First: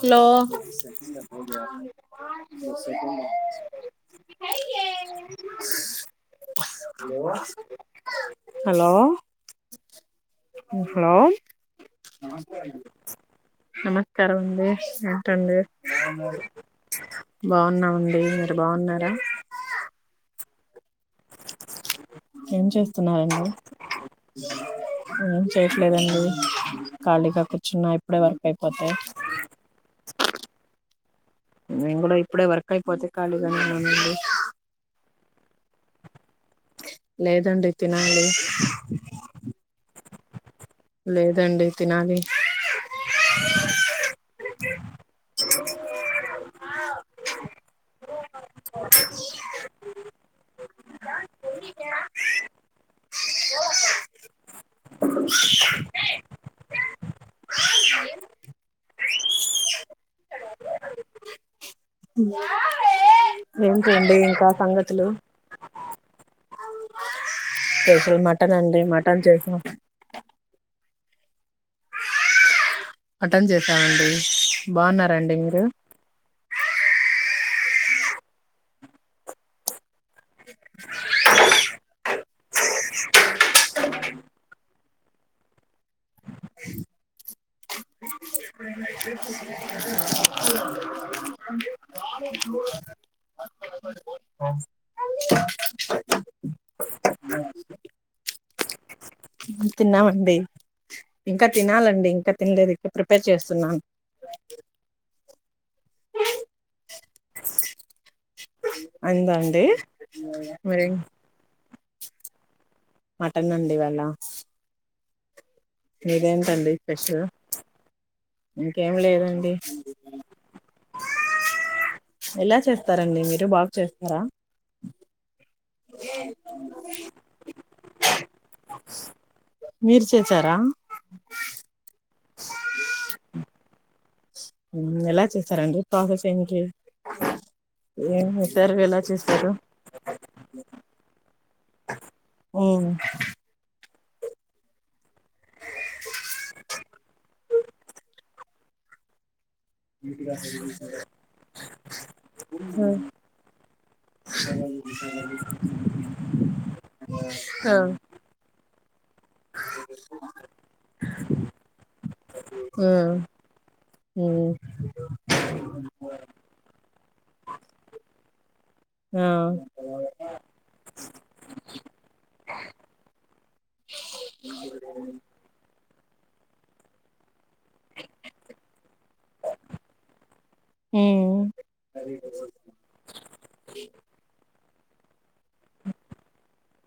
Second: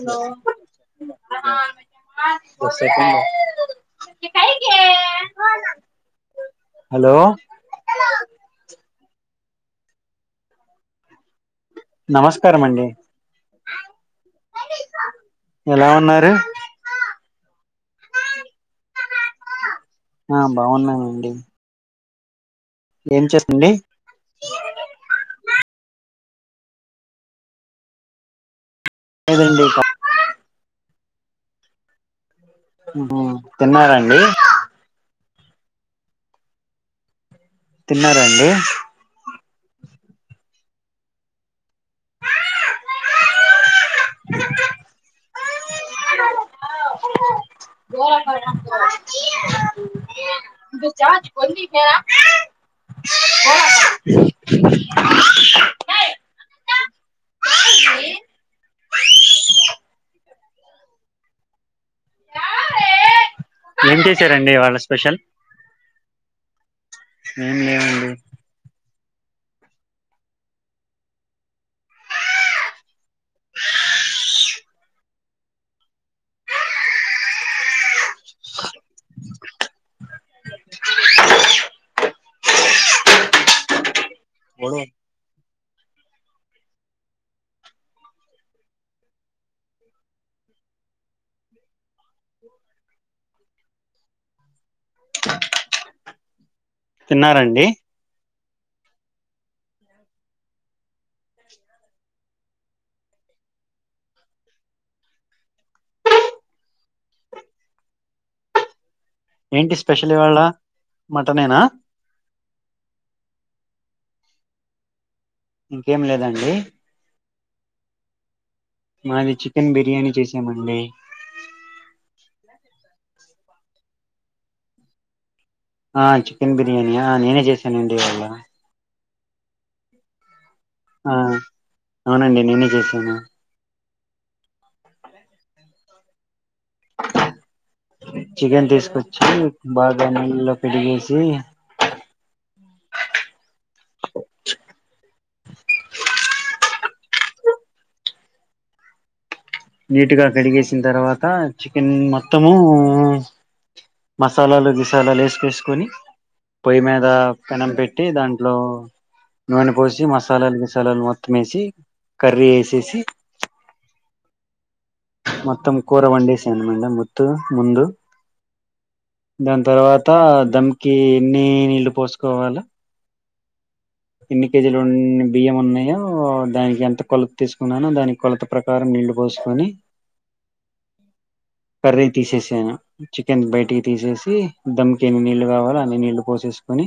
Hello hello hello hello నమస్కారం అండి [unintelligible] నమస్కారం అండి ఏంటండి ఎలా ఉన్నారు బాగున్నామండి మీరు బాగున్నారా ఆ బాగున్నానండి ఏం ఏం చేస్తున్నారండి చేస్తండి ఏం చేయట్లేదండి ఖాళీగా కూర్చున్నా ఇప్పుడే వర్క్ అయిపోతే [unintelligible] నేను కూడా ఇప్ ఇప్పుడే వర్క్ అయిపోతే కాలిగానే ఉన్నానండి. తిన్నారండి లేదండీ. తినాలి తిన్నారండి లేదండి. తినాలి ఇంగా ఏం ఇంకా చేసారండి. ఇవాళ సంగతులు స్పెషల్ ఏం లేవండి స్పెషల్ మటన్ అండి. మట్ టన్ చేసినాం అటెండ్ చేసామండి. బాగున్నారా అండి మీరు బోలో ఆహ్ తిన్నారండి. తిన్నామండి. ఇంకా తినాలండి ఇంకా తినలేదు. ఇంకా ప్రిపేర్ చేస్తున్నాను. అయిందా అండి ఏంటి స్పెషల్ ఇవాళ మరి మటనేనా మటన్ అండి ఇవాళ ఇంకేం లేదండి మీరేంటండి స్పెషల్ ఇంకేం మాది లేదండి చికెన్ బిర్యానీ చేసామండి. స్తారండి. మీరు బాగ్ చేస్తారా ఆ చికెన్ బిర్యానీ ఆ నేనే చేసానండి. ఇవాళ మీరు చేచెరా ఆ అవునండి నేనే చేసాను. హ్మ్ ఎలా చేసారండి. ప్రాసెస్ ఏం చికెన్ చేసారు ఎలా తీసుకొచ్చి చేసారు బాగా నీళ్లో పిడిగేసి ఓ నీటిగా కడిగేసిన తర్వాత చికెన్ మొత్తము మసాలాలు గిసాలాలు వేసి పిసుకొని పొయ్యి మీద పెనం ఉమ్ పెట్టి దాంట్లో నూనె పోసి మసాలాలు, గిసాలాలు, మొత్తం వేసి కర్రీ వేసేసి ఉమ్ మొత్తం కూర వండేశాను. మేడం మొత్తు ముందు ఆ దాని తర్వాత దమ్కి ఎన్ని నీళ్లు పోసుకోవాల ఎన్ని కేజీలున్ని బియ్యం ఉన్నయో ఓ దానికి ఎంత కొలత తీసుకున్నానో దాని కొలత ప్రకారం నీళ్ళు పోసుకొని ఉమ్మ్ కర్రీ తీసేసాను చికెన్ బయటికి తీసేసి దమ్ కి ఎన్ని నీళ్లు కావాలో అన్ని నీళ్ళు పోసేసుకొని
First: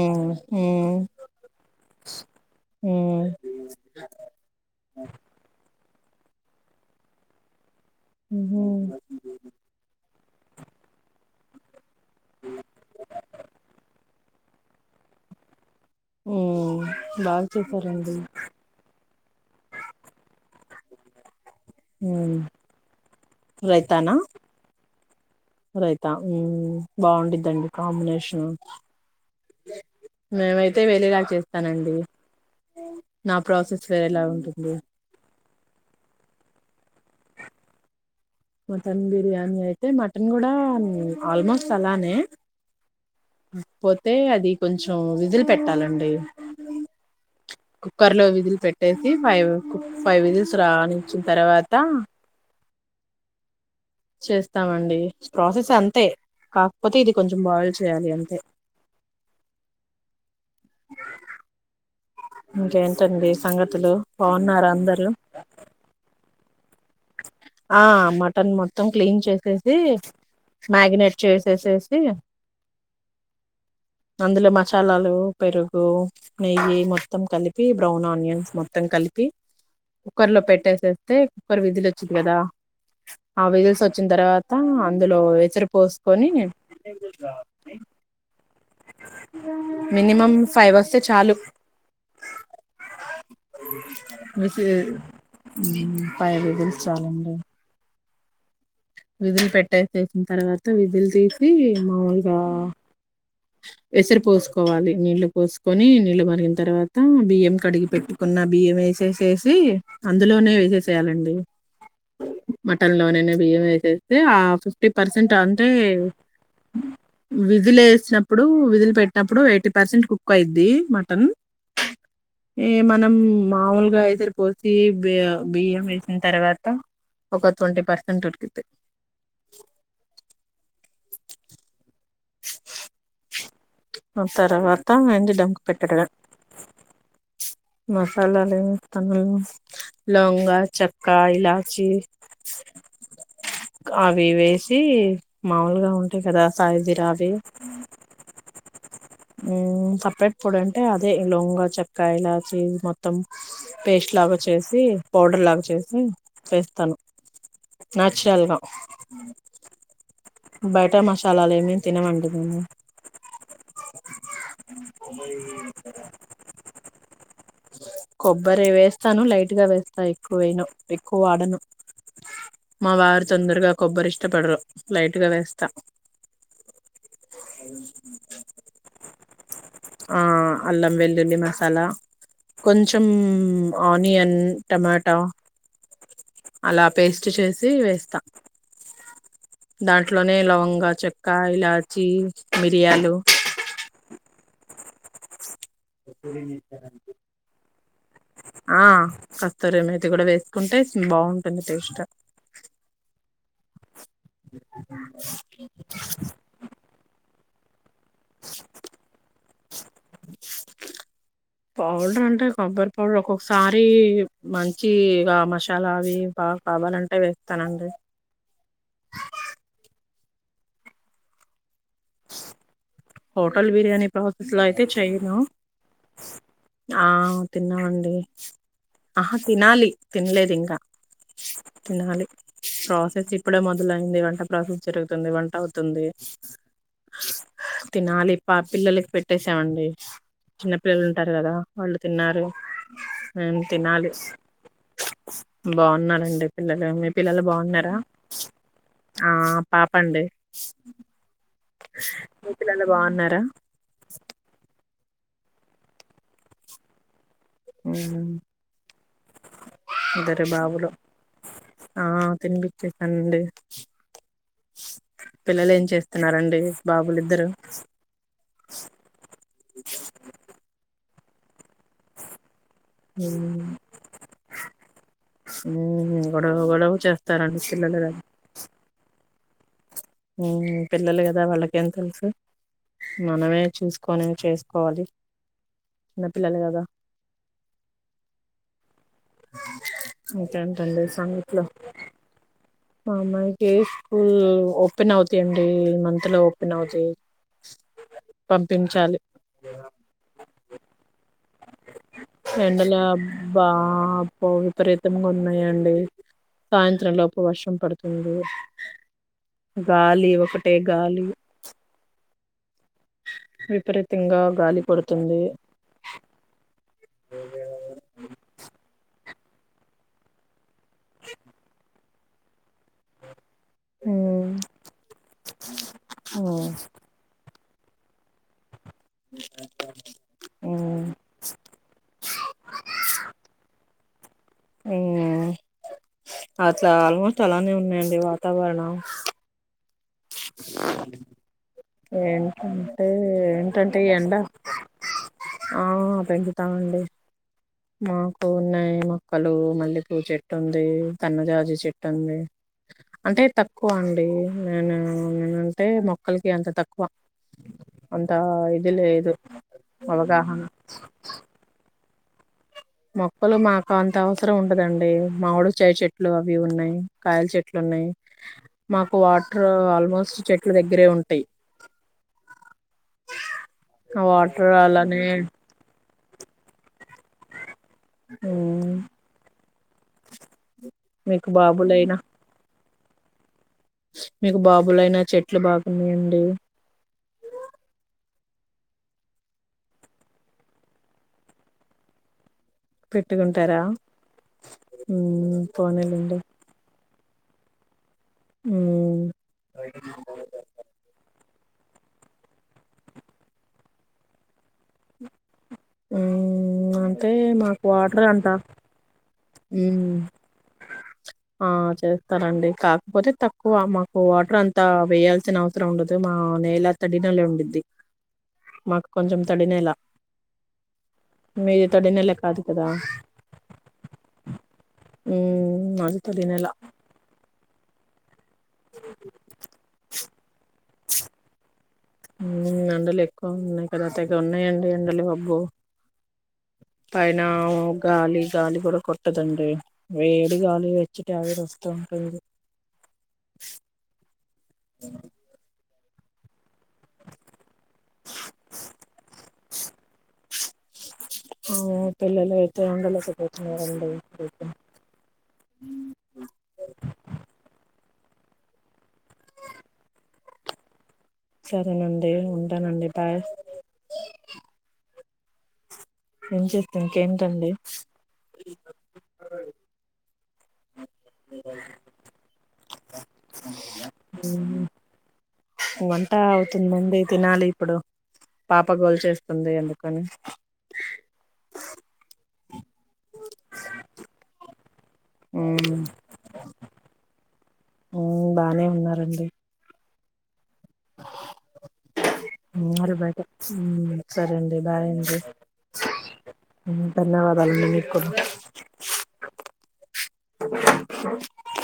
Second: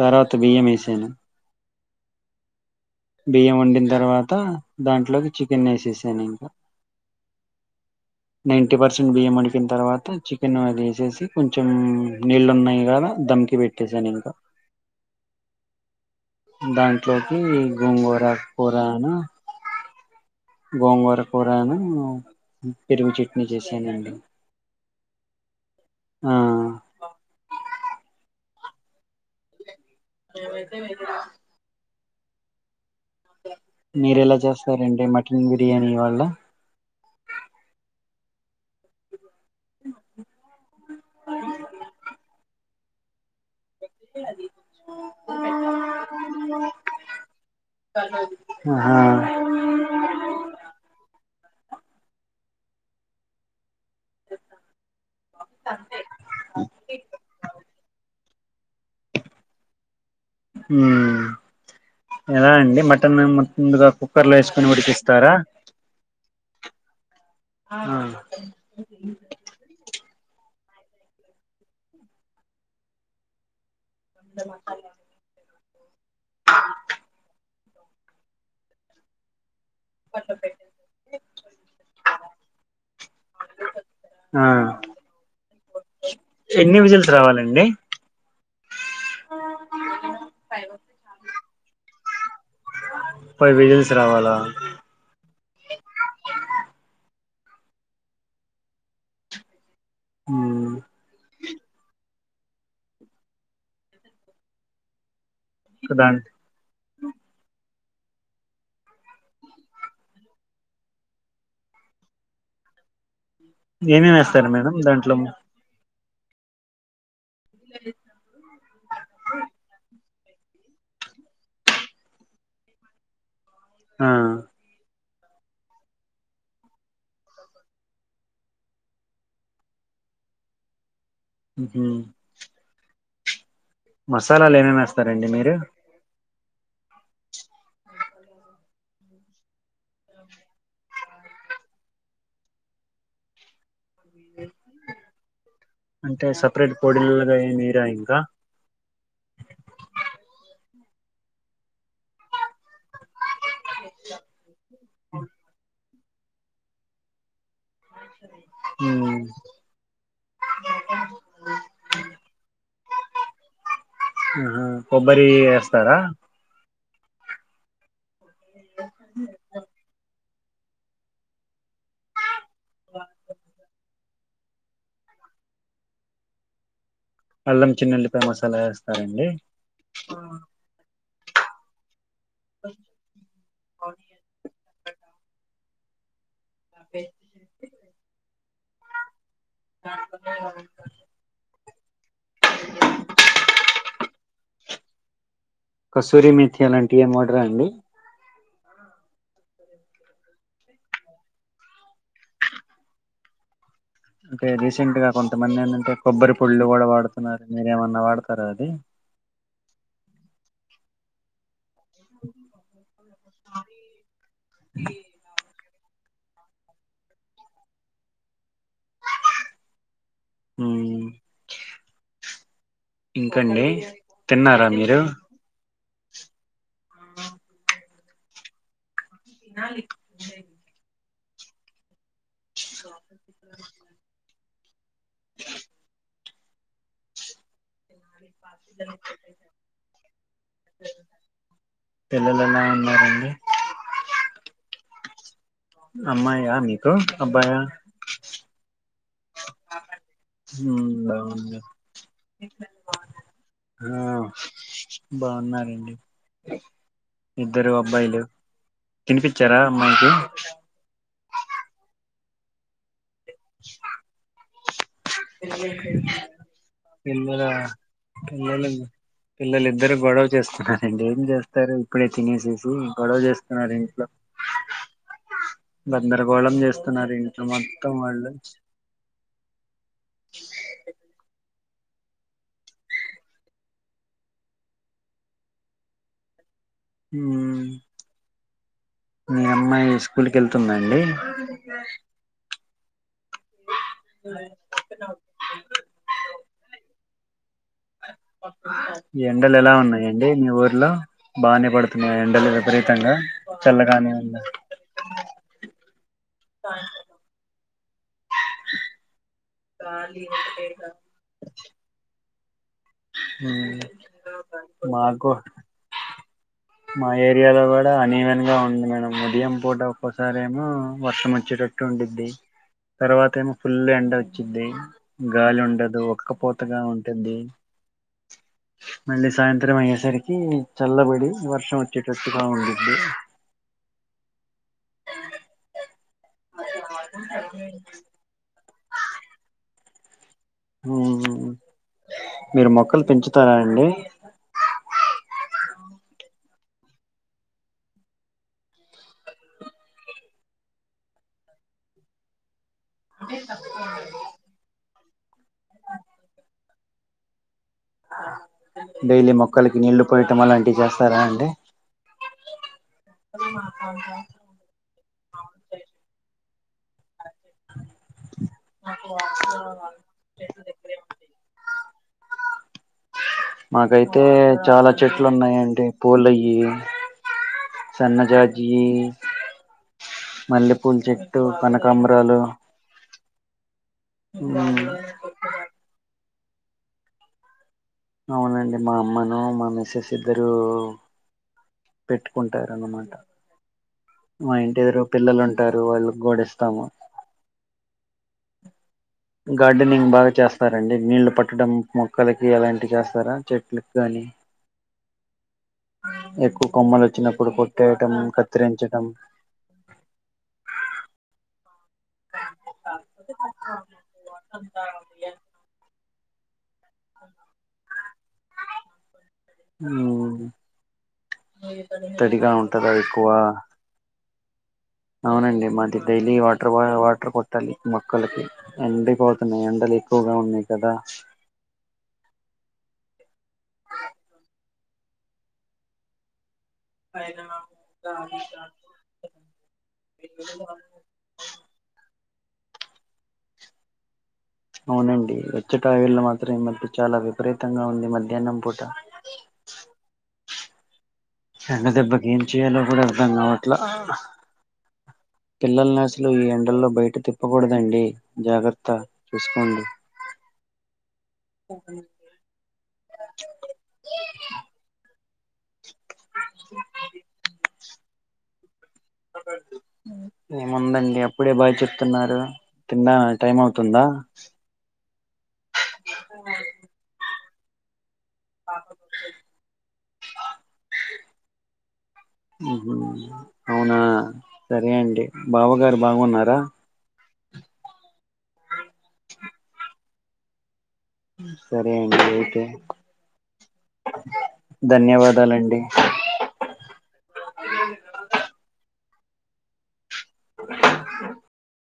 తర్వాత బియ్యం ఉమ్ వేసాను, బియ్యం వండిన తర్వాత దాంట్లోకి చికెన్ని వేసేసాను. దానెమ్మ నైన్టీ ఉమ్ పర్సెంట్ బియ్యం వుడికిిన తర్వాత చిక్ పెనంఅది వేసేసి కొంచెమ్మ్ నీళ్ళు ఉన్నాయి కదా దమ్కి పెట్టసాను ఇంక ఉమ్ దాంట్లోకి బాగా చేసారండి గోంగూర కూరన గోంగూర కూరఅను ఉమ్ పెరుగు చట్నీ చేసానండి. రైతానా రైతా ఆ ఉమ్మ్ బాగుండుదండి కాంబినేషన్ మేమైతే వెేరేగా చేస్తానండి. నా ప్రాసెస్ మీరు వేరేలా ఎలా ఉంటుంది చేస్తారండి మటన్ బిర్యానీ వాళ్ళ మటన్ బిర్యానీ నీ అయితే మటన్ కూడా ఉం ఆల్మోస్ట్ అలానే పోతే అది కొంచెం విజిల్ పెట్టాలండి కుక్కర్ లో విజిల్ పెట్టేసి ఆహా ఫైవ్ కు ఫైవ్ విజిల్స్ రానిచ్చి తర్వాతా చేస్తామండి ప్రోసెస్ అంతే కాకపోతే ఇది కొంచెం బోయిల్ చేయాలి అంతే ఊమ్మ్ ఎలా అండి మటన్ను ఇంకేంటండి మొత్తం ముందుగా సంగతులు కుక్కర్లో బాగున్నారా వేసుకొని అందరూ ఉడికిస్తారా ఆ మటన్ మొత్తం క్లీన్ చేసేసి మ్యాగ్నేట్ చేసేసేసి అందులో మసాలాలు పెరుగు, నెయ్యి మొత్తం కలిపి బ్రౌన్ ఆనియన్స్ మొత్తం కలిపి కుక్కర్ లో పెట్టేసేస్తే కుక్కర్ విజిల్ వ చికెనదా ఆ విజిల్స్ వచ్చిన ఆ తర్వాత అందులో ఎసరు పోసుకొని ఎన్ని విజిల్స్ రావాలండి మినిమం ఫైవ్ వస్తే చాలు ఫైవ్ విజిల్స్ రావాలా విజిల్స్ ఫైవ్ విజిల్స్ చాలాండి విజిల్ పెట్టే చేసిన తర్వాత ఉమ్ విజిల్ తీసి మా వాళ్ళ ఆ ఎసరుపోసుకోవాలి నీళ్ళ పోసుకొని నీళ్ళు దాంట్ మరిగిన తర్వాత మొత్తం బియ్యం కడిగి పెట్టుకున్న బియ్యం వేసేసేసి అందులోనే వేసేసేయాలండి మటన్ లోనేనే బియ్యం వే చేస్తే ఏమేమి ఆ వేస్తారు మేడం ఫిఫ్టీ దాంట్లో పర్సెంట్ అంటే విజిల్ వేసినప్పుడు విజిల్ పెట్టినప్పుడు ఎయిటీ పర్సెంట్ కు కుక్ అయిది మటన్ ఈ మనం మాముూలుగా ఆ ఏసురు పోసి బి బియ్యం వేసిన తర్వాత ఒక ట్వంటీ పర్సెంట్ ఉడికి హ్మ్ హు మసాలాలు ఏమేమి తర్వాతా వేస్తారండి వెంది ధామ్ మీరు కు పెట్డడమే మసాలాలు తనం లవంగ చెక్క ఇలాచి అవి వేసి మాములుగా ఉంటాయి అంటే కదా సపరేట్ సాయి్ జిరా అవి పొడిలుగా ఏమి వేయరా ఇంకా సపరేట్ పొడి అ అంటే అదే లవంగం చక్క ఇ మొత్తం పేస్ట్ లాగా వచ్చేసి పౌడర్ లాగాచ్చేసి వేస్తాను నాచురల్గా ఉమ్ బయట మసాలాలు ఏమి తినమండి మేము హ్మ్ హు కొబ్బరి వేస్తారా కొబ్బరి వేస్తాను లైట్ గా వేస్తా ఎక్కువేను ఎక్కువ వాడను మా వారు తొందరగా కొబ్బరి ఇష్ట ఇష్టపడరు లైట్గా వేస్తా అల్లం చిన్నుల్లిపాయ మసాలా వేస్తారండి ఆ అల్లం వెల్లుల్లి మసాలా కొంచం ఆనియన్ టమాటా అలా పేస్ట్ చేసి వేస్తా దాంట్లోనే లవంగా చెక్క ఇలా చి మిరియాలు కసూరి మేతి అలాంటివి ఏం వాడరా అండి ఆ కస్తూరిమెంతీ కూడా వేసుకుంటే బాగుంటుంది టేస్ట్ అంటే రీసెంట్ గా కొంతమంది ఏంటంటే కొబ్బరి పుళ్ళు కూడా వాడుతున్నారు మీరు ఎమన్ నా వాడతారా అది పౌడర్ అంటే కొబ్బరి పౌడర్ ఒక్కొక్కసారి మంచి ఇ మష చాలా అవి బాగా కావాలంటే వేస్తానండి మ్మ్ ఇంకండి హోటల్ బిర్యానీ ప్రాసెస్ లో తిన్నారా అయితే మీరు చెయను ఆ తిన్నామండ్ వేచ్ ఆహా తినాలి తినలేదు ఇంకా తిన్నాలి హస్ జస్ట్ ఇప్పుడే మొదలైంది వంట ప్రాసెస్ జరుగుతుంది వంట అవుతుంది తినాలి పా పిల్లలకి పెట్టేసామండి చిన్న పిల్లలు ఉంటారు కదా వాళ్ళు పిల్లలు తిన్నారు ఎలా ఉన్నారండి మేమ్ తినాలి. సుక్ సుక్. బాగున్నారండి అమ్మాయా పిల్లలు మీకు మీ పిల్లలు అబ్బాయా బాగున్నారా. ఆ పాప అండి మ్మ్ బాగుంది మీ పిల్లలు బాగున్నారా ఆ బాగున్నారండి. ఇద్దరు అబ్బాయిలు తినిపిచ్చారా అమ్మాయికి ఇద్దరు బాబులు ఆ తిని పించేస్ అండి చు చ్. పిల్లల ఇద్దరు పిల్లలు పిల్లలు ఇద్దరు గొడవ చేస్తున్నారండి. జెస్ తారు ఇప్పుడే తినేసేసి గొడవ చేస్తున్నారు ఇంట్లో గందరగోళం గొడవ గొడవ చేస్తున్నారు ఇంట్లో చేస్తారండి మొత్తం పిల్లలు వాళ్ళు. హ్మ్ పిల్లలు కదా వాళ్ళ ఏం తెలుసు మనమే చూసుకొని చేసుకోవాలి చిన్నపిల్లలు కదా. హ్మ్. మీ అమ్మాయి స్కూల్ కి వెళ్తుందండి ఇంకేంటండి సంగట్లో మా అమ్మాయ్ కి స్కూల్ ఓపెన్ అవుతై అండి ఈ మంత్ లో ఓపెన్ అవుతై ఎండలు ఎలా ఉన్నాయండి. మీ ఊర్లో బానే పడుతున్నాయా ఎండలు విపరీతంగా చల్లగాని. అబ్బో విపరీతంగా ఉన్నాయండి. సాయంత్రంలోపు వర్షం పడుతు తిన్దు గాలి ఒకటే గాలి ప్చ్ విపరీతంగా గాలి మాకు పడుతుంది. మా ఏరియాలో కూడా అన్వెన్ గా ఉంది మేడం ఉదయం పూట ఒక్కసారేమో వర్షం వచ్చేటట్టు ఉండిది తర్వాత ఏమో ఫుల్ ఎండ ఉమ్, వచ్చిది గాలి ఉండదు ఉమ్, ఒక్కపోతగా ఉంటుంది మళ్ళీ సాయంత్రం అయ్యేసరికి చల్లబడి వర్ గట్టిగా ఉండింది మ్మ్ అట్లా ఆల్మోస్ట్ అలానే ఉన్నాయండి వాతావరణం ఉండిద్ది మీరు మొక్కలు ఏంటంటే పెంచుతారా అండి ఏంటంటే ఈ ఎండ ఆ పెన్కిట్ తావండి మాకు ఉన్నాయి మొక్కలు మల్లెపూ చెట్టు ఉంది తన్నజాజీ చెట్టు ఉంది అంటే తక్కువ అండి నేనే హ్మ్ టే మొక్కలకి అంతా తక్కువ అంత ఇది లేదు డైలీ మొక్కలకి నీళ్లు పోయటం అవగాహన అలాంటివి చేస్తారా అండి. మొక్కలు మాకు అంత అవసరం ఉండదండి మావుడు చై చెట్లు [unintelligible] ఏ ఉన్నాయి హ్మ్ కాయల చెట్లు ఉన్నాయి మాకు వాటర్ ఆల్మోస్ట్ చెట్లు దగ్గరే ఉంటాయి మాకైతే ఆ వాటర్ అలానే పోల ఈ సన్నజాజీ ఉమ్, మళ్ళీ పుల్చేట్టు మీకు బాబులైనా కమరాలు మీకు బాబుల అయిన చెట్లు బాగున్నాయండి అవునండి మా అమ్మను మా మిస్సెస్ ఇద్దరు పెట్టుకుం అంటారు అన్నమాట పెట్టుకుంటారా మా ఇంటి ఎదురు పిల్లలు ఉమ్, ఉంటారు వాళ్ళకి కూడ పోనీలేండి ఇస్తాము హ్మ్ గార్డెనింగ్ బాగా చేస్తారండి నీళ్లు పట్ కుట్టడం మొక్కలకి ఎలాంటివి చేస్తారా చెట్లకి గానీ ఎక్కువ ఉమ్, కొమ్మలు అంటే వచ్చినప్పుడు కొట్టేయటం కత్తిరించటం హ్మ్ ఆ చేస్తారండి కాకపోతే తక్కువ మాకు వాటర్ అంతా వేయాల్సిన అవసరం ఉండదు అ నెలా తడి నెల ఉండిద్ది మాకు కొంచెం తడి నెలా మీది తడి నెల తడిగా కాదు కదా ఉంటదా ఎక్కువ అవునండి హ్మ్. మాది డైలీ తడి నేల వాటర్ బా వాటర్ కొ తల్లి మొక్కలకి ఎండిపోతున్నాయి ఎండలు ఎక్కువగా ఉన్నాయి కదా ఎండలు ఎక్కువ ఉన్నాయి కదా తెగ ఉన్నాయండి ఎండలు ఆబో పైన గాలి గాలి కూడా కొట్టదండి వేడి గాలి వచ్చిటి ఆవిరు వస్తూ ఉంటు [inaudible] అవునండి వచ్చ పూటా వళ్ళ మాత్రం ఈ మధ్య చాలా విపరీతంగా ఉంది మధ్యాహ్నం పూట ఎండ దెబ్బకి ఏం పిల్లలు చేయాలో అయితే కూడా అర్థం కావట్ల ఉండలేకపోతున్నారండి పాపం. పిల్లలని అసలు ఈ ఎండల్లో బయట తిప్పకూడదండి జాగ్రత్త చూసుకోండి సరేనండి ఉంటానండి బాయ్ ఏం చేస్తా ఇంకేంటండి స [inaudible] ఏముందండి అప్పుడే బాయ్ చెప్తున్నారు తిండ టైం అవుతుందా హ్మ్. వంట అవుతుందండి తినాలి ఇప్పుడు పాప గోలు చేేస్తుంది ఎందుకు కాను అవునా సరే అంటే బావ గారు బాగున్నారా ఆ బానే ఉన్నారండి సరే అండి అయితే [unintelligible] సరే అండి బాయ అండి ధన్యవాదాలండి ధన్యవాదాలుండి మీకు [inaudible]